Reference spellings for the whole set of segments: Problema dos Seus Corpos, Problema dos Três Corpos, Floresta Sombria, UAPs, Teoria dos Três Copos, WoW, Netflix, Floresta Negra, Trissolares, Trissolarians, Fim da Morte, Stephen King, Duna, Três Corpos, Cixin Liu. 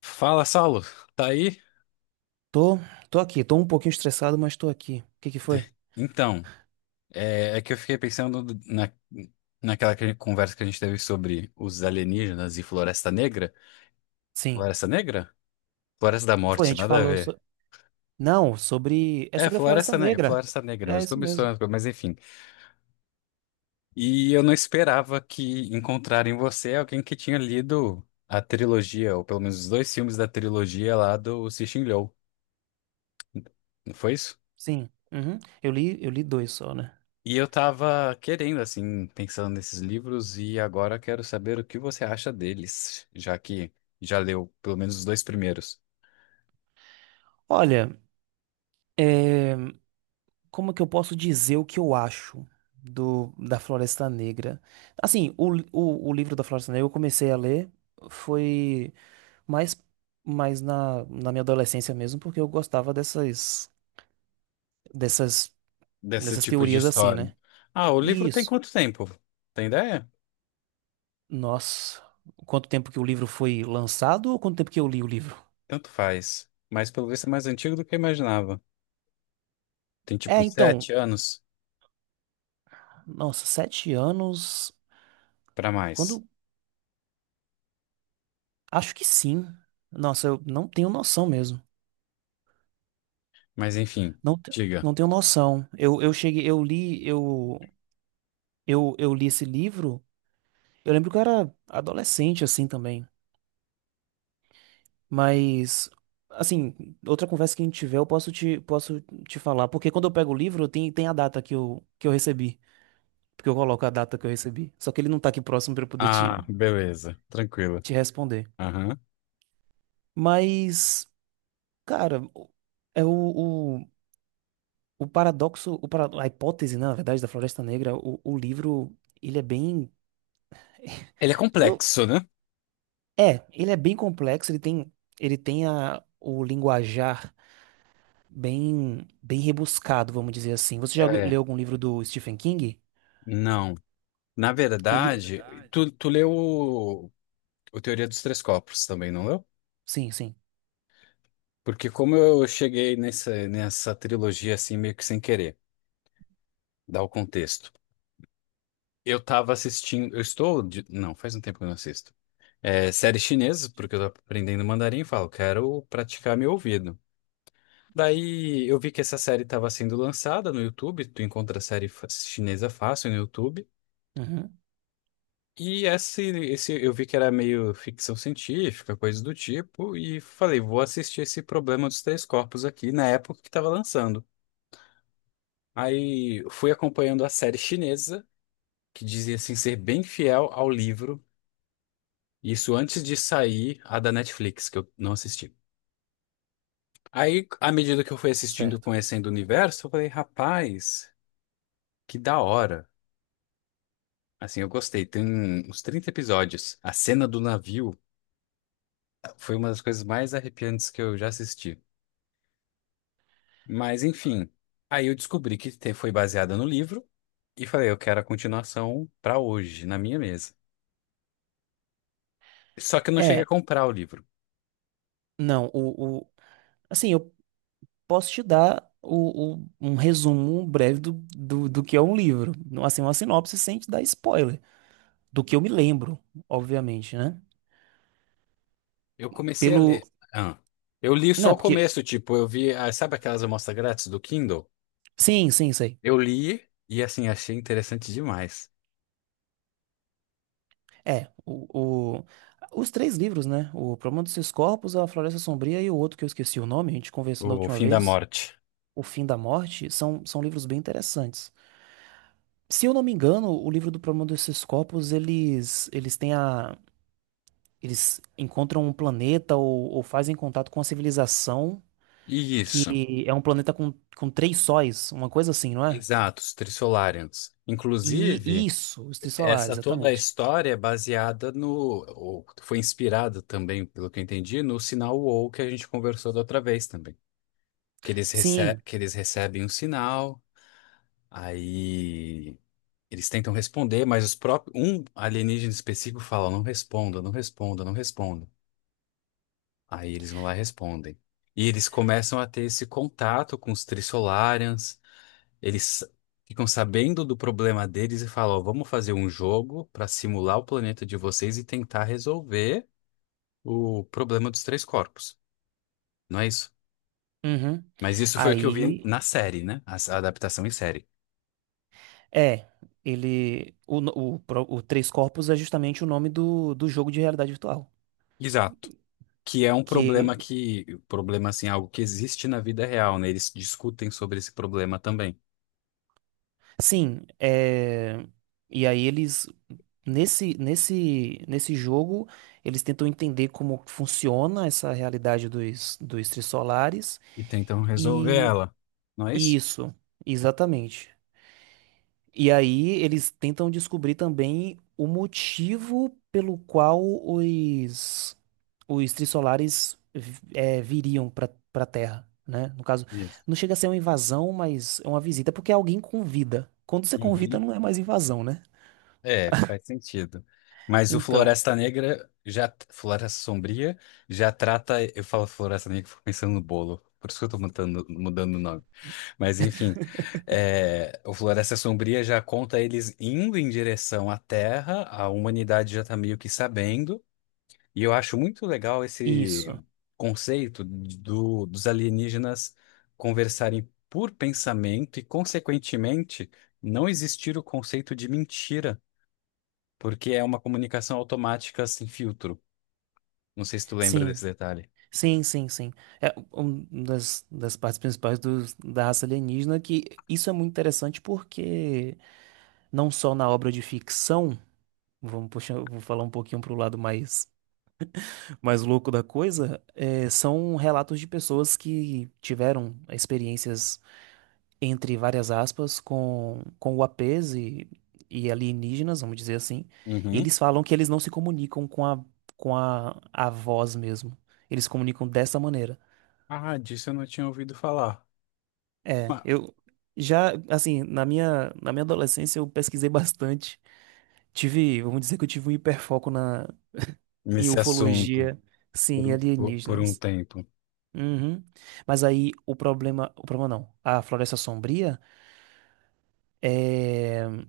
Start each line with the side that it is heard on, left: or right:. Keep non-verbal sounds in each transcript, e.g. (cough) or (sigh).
left: Fala, Saulo, tá aí?
right: Tô, tô aqui, tô um pouquinho estressado, mas tô aqui. O que que foi?
left: Então, é que eu fiquei pensando naquela conversa que a gente teve sobre os alienígenas e Floresta Negra.
right: Sim.
left: Floresta Negra? Floresta da
right: Foi, a
left: Morte,
right: gente
left: nada a
right: falou
left: ver.
right: so... Não, sobre. É
left: É,
right: sobre a Floresta
left: Floresta Negra,
right: Negra.
left: Floresta Negra, eu
right: É
left: estou
right: isso
left: misturando,
right: mesmo.
left: as coisas, mas enfim. E eu não esperava que encontrar em você alguém que tinha lido a trilogia, ou pelo menos os dois filmes da trilogia lá do Cixin Liu. Não foi isso?
right: Sim. Uhum. Eu li dois só, né?
left: E eu tava querendo, assim, pensando nesses livros e agora quero saber o que você acha deles, já que já leu pelo menos os dois primeiros
right: Olha, é, como que eu posso dizer o que eu acho do da Floresta Negra? Assim, o livro da Floresta Negra eu comecei a ler, foi mais, mais na minha adolescência mesmo, porque eu gostava dessas,
left: desse
right: dessas
left: tipo de
right: teorias assim,
left: história.
right: né?
left: Ah, o livro tem
right: Isso.
left: quanto tempo? Tem ideia?
right: Nossa, quanto tempo que o livro foi lançado ou quanto tempo que eu li o livro?
left: Tanto faz. Mas pelo visto é mais antigo do que eu imaginava. Tem tipo
right: É,
left: uns
right: então,
left: 7 anos
right: nossa, sete anos.
left: pra mais.
right: Quando? Acho que sim. Nossa, eu não tenho noção mesmo.
left: Mas enfim,
right: Não, te-
left: diga.
right: não tenho noção. Eu li esse livro. Eu lembro que eu era adolescente assim também. Mas, assim, outra conversa que a gente tiver, posso te falar. Porque quando eu pego o livro, tem a data que eu recebi. Porque eu coloco a data que eu recebi. Só que ele não tá aqui próximo pra eu poder
left: Ah, beleza. Tranquilo.
right: te responder.
left: Aham.
right: Mas, cara, o- é o paradoxo, o para- a hipótese, né, na verdade, da Floresta Negra, o livro, ele é bem,
left: Ele é
right: (laughs) eu não,
left: complexo, né?
right: é, ele é bem complexo, ele tem o linguajar bem rebuscado, vamos dizer assim. Você já
left: É.
right: leu algum livro do Stephen King?
left: Não. Na
right: Ele,
left: verdade, tu leu. O Teoria dos Três Copos também, não leu?
right: sim, sim.
left: Porque como eu cheguei nessa trilogia assim meio que sem querer, dá o contexto. Eu tava assistindo, eu estou, não, faz um tempo que eu não assisto. É, série chinesa, porque eu tô aprendendo mandarim e falo, quero praticar meu ouvido. Daí eu vi que essa série estava sendo lançada no YouTube, tu encontra série chinesa fácil no YouTube.
right: Uhum,
left: E esse eu vi que era meio ficção científica, coisa do tipo, e falei, vou assistir esse Problema dos Três Corpos aqui na época que estava lançando. Aí fui acompanhando a série chinesa, que dizia assim ser bem fiel ao livro, isso antes de sair a da Netflix, que eu não assisti. Aí, à medida que eu fui assistindo,
right: certo.
left: conhecendo o universo, eu falei, rapaz, que da hora. Assim, eu gostei. Tem uns 30 episódios. A cena do navio foi uma das coisas mais arrepiantes que eu já assisti. Mas, enfim, aí eu descobri que foi baseada no livro e falei, eu quero a continuação pra hoje, na minha mesa. Só que eu não cheguei a
right: É,
left: comprar o livro.
right: não, o, assim, eu posso te dar um resumo breve do que é um livro. Assim, uma sinopse sem te dar spoiler. Do que eu me lembro, obviamente, né?
left: Eu comecei a
right: Pelo.
left: ler. Ah. Eu li só
right: Né,
left: o
right: porque.
left: começo, tipo, eu vi, ah, sabe aquelas amostras grátis do Kindle?
right: Sim, sim, sei.
left: Eu li e assim achei interessante demais.
right: É, o, o- os três livros, né? O Problema dos Seus Corpos, A Floresta Sombria e o outro que eu esqueci o nome, a gente conversou na
left: O
right: última
left: Fim da
right: vez,
left: Morte.
right: O Fim da Morte, são livros bem interessantes. Se eu não me engano, o livro do Problema dos Seus Corpos, eles têm a. Eles encontram um planeta ou fazem contato com uma civilização
left: Isso.
right: que é um planeta com três sóis, uma coisa assim, não é?
left: Exato, os Trissolarians.
right: E
left: Inclusive,
right: isso, os trissolares,
left: essa toda a
right: exatamente.
left: história é baseada no, ou foi inspirada também, pelo que eu entendi, no sinal WoW que a gente conversou da outra vez também. Que eles, rece
right: Sim.
left: que eles recebem um sinal. Aí eles tentam responder, mas os próprios, um alienígena específico fala: não responda, não responda, não responda. Aí eles vão lá e respondem. E eles começam a ter esse contato com os Trissolarians, eles ficam sabendo do problema deles e falam: ó, vamos fazer um jogo para simular o planeta de vocês e tentar resolver o problema dos três corpos. Não é isso?
right: Uhum.
left: Mas isso foi o que eu vi
right: Aí,
left: na série, né? A adaptação em série.
right: é, ele. O, no- o, pro- o Três Corpos é justamente o nome do jogo de realidade virtual.
left: Exato. Que é um
right: Que
left: problema assim, algo que existe na vida real, né? Eles discutem sobre esse problema também
right: sim, é... e aí eles nesse jogo eles tentam entender como que funciona essa realidade dos trissolares
left: e tentam resolver
right: e
left: ela, não é
right: e
left: isso?
right: isso, exatamente. E aí eles tentam descobrir também o motivo pelo qual os trissolares viriam para Terra, né? No caso,
left: Isso.
right: não chega a ser uma invasão, mas é uma visita porque é alguém convida. Quando você convida,
left: Uhum.
right: não é mais invasão, né?
left: É, faz sentido. Mas o
right: Então,
left: Floresta Negra já, Floresta Sombria já trata, eu falo Floresta Negra, fico pensando no bolo, por isso que eu tô mudando o nome. Mas enfim, é, o Floresta Sombria já conta eles indo em direção à Terra, a humanidade já tá meio que sabendo. E eu acho muito legal
right: isso.
left: esse conceito dos alienígenas conversarem por pensamento e, consequentemente, não existir o conceito de mentira, porque é uma comunicação automática sem filtro. Não sei se tu lembra
right: Sim,
left: desse detalhe.
right: sim, sim, sim. É uma das, das partes principais dos da raça alienígena que isso é muito interessante porque não só na obra de ficção. Vamos puxar, vou falar um pouquinho pro lado mais louco da coisa. É, são relatos de pessoas que tiveram experiências, entre várias aspas, com UAPs e alienígenas, vamos dizer assim. E
left: Uhum.
right: eles falam que eles não se comunicam a voz mesmo. Eles se comunicam dessa maneira.
left: Ah, disso eu não tinha ouvido falar.
right: É,
left: Ah,
right: eu já, assim, na minha adolescência eu pesquisei bastante. Tive, vamos dizer que eu tive um hiperfoco em
left: nesse assunto,
right: ufologia, sim,
left: por
right: e
left: um, por, por um
right: alienígenas.
left: tempo.
right: Uhum. Mas aí o problema não. A Floresta Sombria é,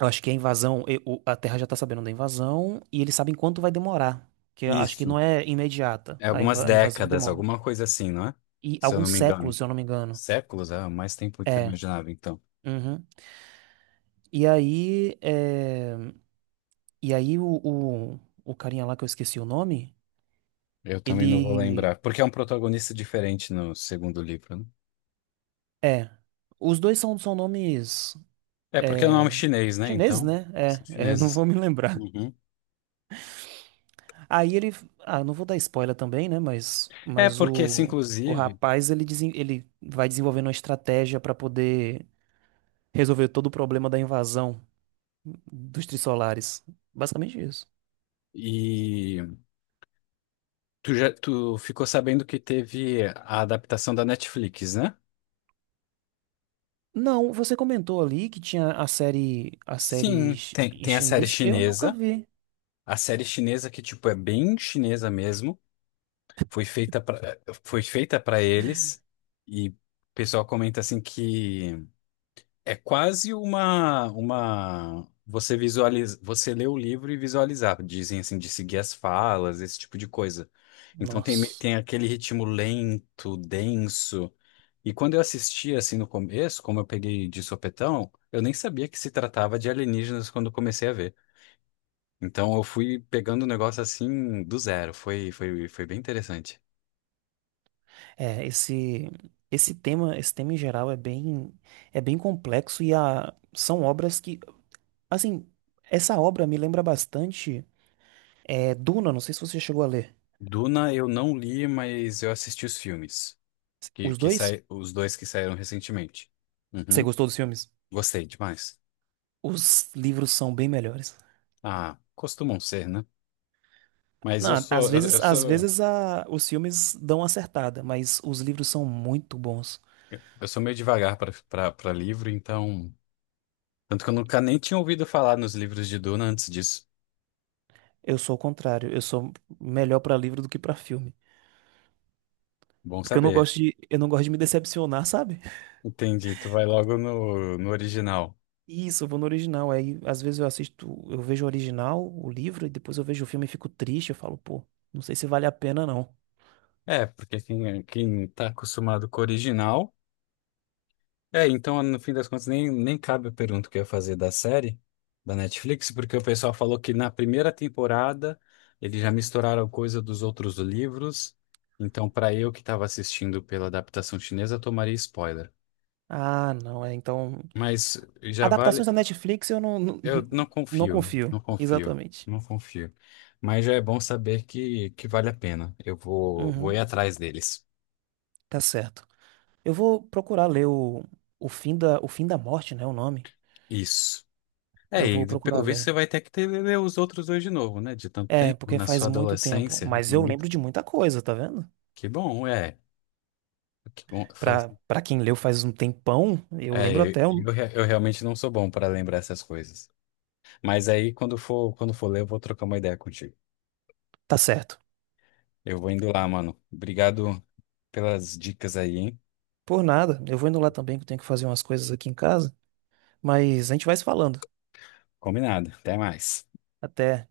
right: eu acho que a invasão, a Terra já tá sabendo da invasão e eles sabem quanto vai demorar, que eu acho que não
left: Isso.
right: é imediata.
left: É algumas
right: A invasão
left: décadas,
right: demora.
left: alguma coisa assim, não é?
right: E
left: Se eu não
right: alguns
left: me
right: séculos,
left: engano.
right: se eu não me engano.
left: Séculos? É mais tempo do que eu
right: É.
left: imaginava, então.
right: Uhum. E aí, é, e aí o carinha lá que eu esqueci o nome,
left: Eu também não vou
right: ele
left: lembrar. Porque é um protagonista diferente no segundo livro, né?
right: é, os dois são nomes
left: É porque é um
right: é,
left: nome é chinês, né?
right: chineses,
left: Então,
right: né?
left: são
right: Eu não
left: chineses.
right: vou me lembrar.
left: Uhum.
right: Aí ele, ah, não vou dar spoiler também, né?
left: É porque esse,
right: O
left: inclusive,
right: rapaz ele, ele vai desenvolvendo uma estratégia pra poder resolver todo o problema da invasão dos Trissolares. Basicamente isso.
left: e tu já tu ficou sabendo que teve a adaptação da Netflix, né?
right: Não, você comentou ali que tinha a série,
left: Sim, tem,
right: em
left: tem a série
right: chinês. Eu nunca
left: chinesa.
right: vi.
left: A série chinesa que, tipo, é bem chinesa mesmo. Foi feita pra, foi feita para eles. E o pessoal comenta assim que é quase uma. Você visualiza, você lê o livro e visualizar, dizem assim, de seguir as falas, esse tipo de coisa. Então
right: Nossa.
left: tem aquele ritmo lento, denso. E quando eu assisti assim no começo, como eu peguei de sopetão, eu nem sabia que se tratava de alienígenas quando eu comecei a ver. Então eu fui pegando o negócio assim do zero. Foi bem interessante.
right: É, esse esse tema, esse tema em geral é bem complexo são obras que, assim, essa obra me lembra bastante. É Duna, não sei se você chegou a ler.
left: Duna eu não li, mas eu assisti os filmes,
right: Os dois?
left: os dois que saíram recentemente.
right: Você
left: Uhum.
right: gostou dos filmes?
left: Gostei demais.
right: Os livros são bem melhores.
left: Ah, costumam ser, né? Mas eu
right: Não, às
left: sou, eu, eu
right: vezes,
left: sou,
right: os filmes dão uma acertada, mas os livros são muito bons.
left: eu sou meio devagar para livro, então. Tanto que eu nunca nem tinha ouvido falar nos livros de Duna antes disso.
right: Eu sou o contrário, eu sou melhor pra livro do que pra filme,
left: Bom
right: porque eu não
left: saber.
right: gosto de, eu não gosto de me decepcionar, sabe?
left: Entendi, tu vai logo no original.
right: Isso, eu vou no original. Aí às vezes eu assisto, eu vejo o original, o livro, e depois eu vejo o filme e fico triste. Eu falo, pô, não sei se vale a pena não.
left: É, porque quem, é, quem tá acostumado com o original. É, então, no fim das contas, nem cabe a pergunta que eu ia fazer da série, da Netflix, porque o pessoal falou que na primeira temporada eles já misturaram coisa dos outros livros. Então, para eu que estava assistindo pela adaptação chinesa, eu tomaria spoiler.
right: Ah, não, é então.
left: Mas já
right: Adaptações
left: vale.
right: da Netflix eu não,
left: Eu não
right: (laughs) não
left: confio,
right: confio.
left: não confio,
right: Exatamente.
left: não confio. Mas já é bom saber que vale a pena. Eu vou ir
right: Uhum,
left: atrás deles.
right: tá certo. Eu vou procurar ler o Fim da Morte, né? O nome.
left: Isso. É,
right: Eu vou
left: e
right: procurar
left: pelo visto você
right: ler.
left: vai ter que ler os outros dois de novo, né? De tanto
right: É,
left: tempo,
right: porque
left: na
right: faz
left: sua
right: muito tempo.
left: adolescência. Né, é
right: Mas eu
left: muito...
right: lembro de muita coisa, tá vendo?
left: Que bom, é. Que bom, faz...
right: Pra quem leu faz um tempão, eu
left: É,
right: lembro
left: eu,
right: até.
left: eu re- eu realmente não sou bom para lembrar essas coisas. Mas aí, quando for ler, eu vou trocar uma ideia contigo.
right: Tá certo.
left: Eu vou indo lá, mano. Obrigado pelas dicas aí, hein?
right: Por nada. Eu vou indo lá também, que eu tenho que fazer umas coisas aqui em casa. Mas a gente vai se falando.
left: Combinado. Até mais.
right: Até.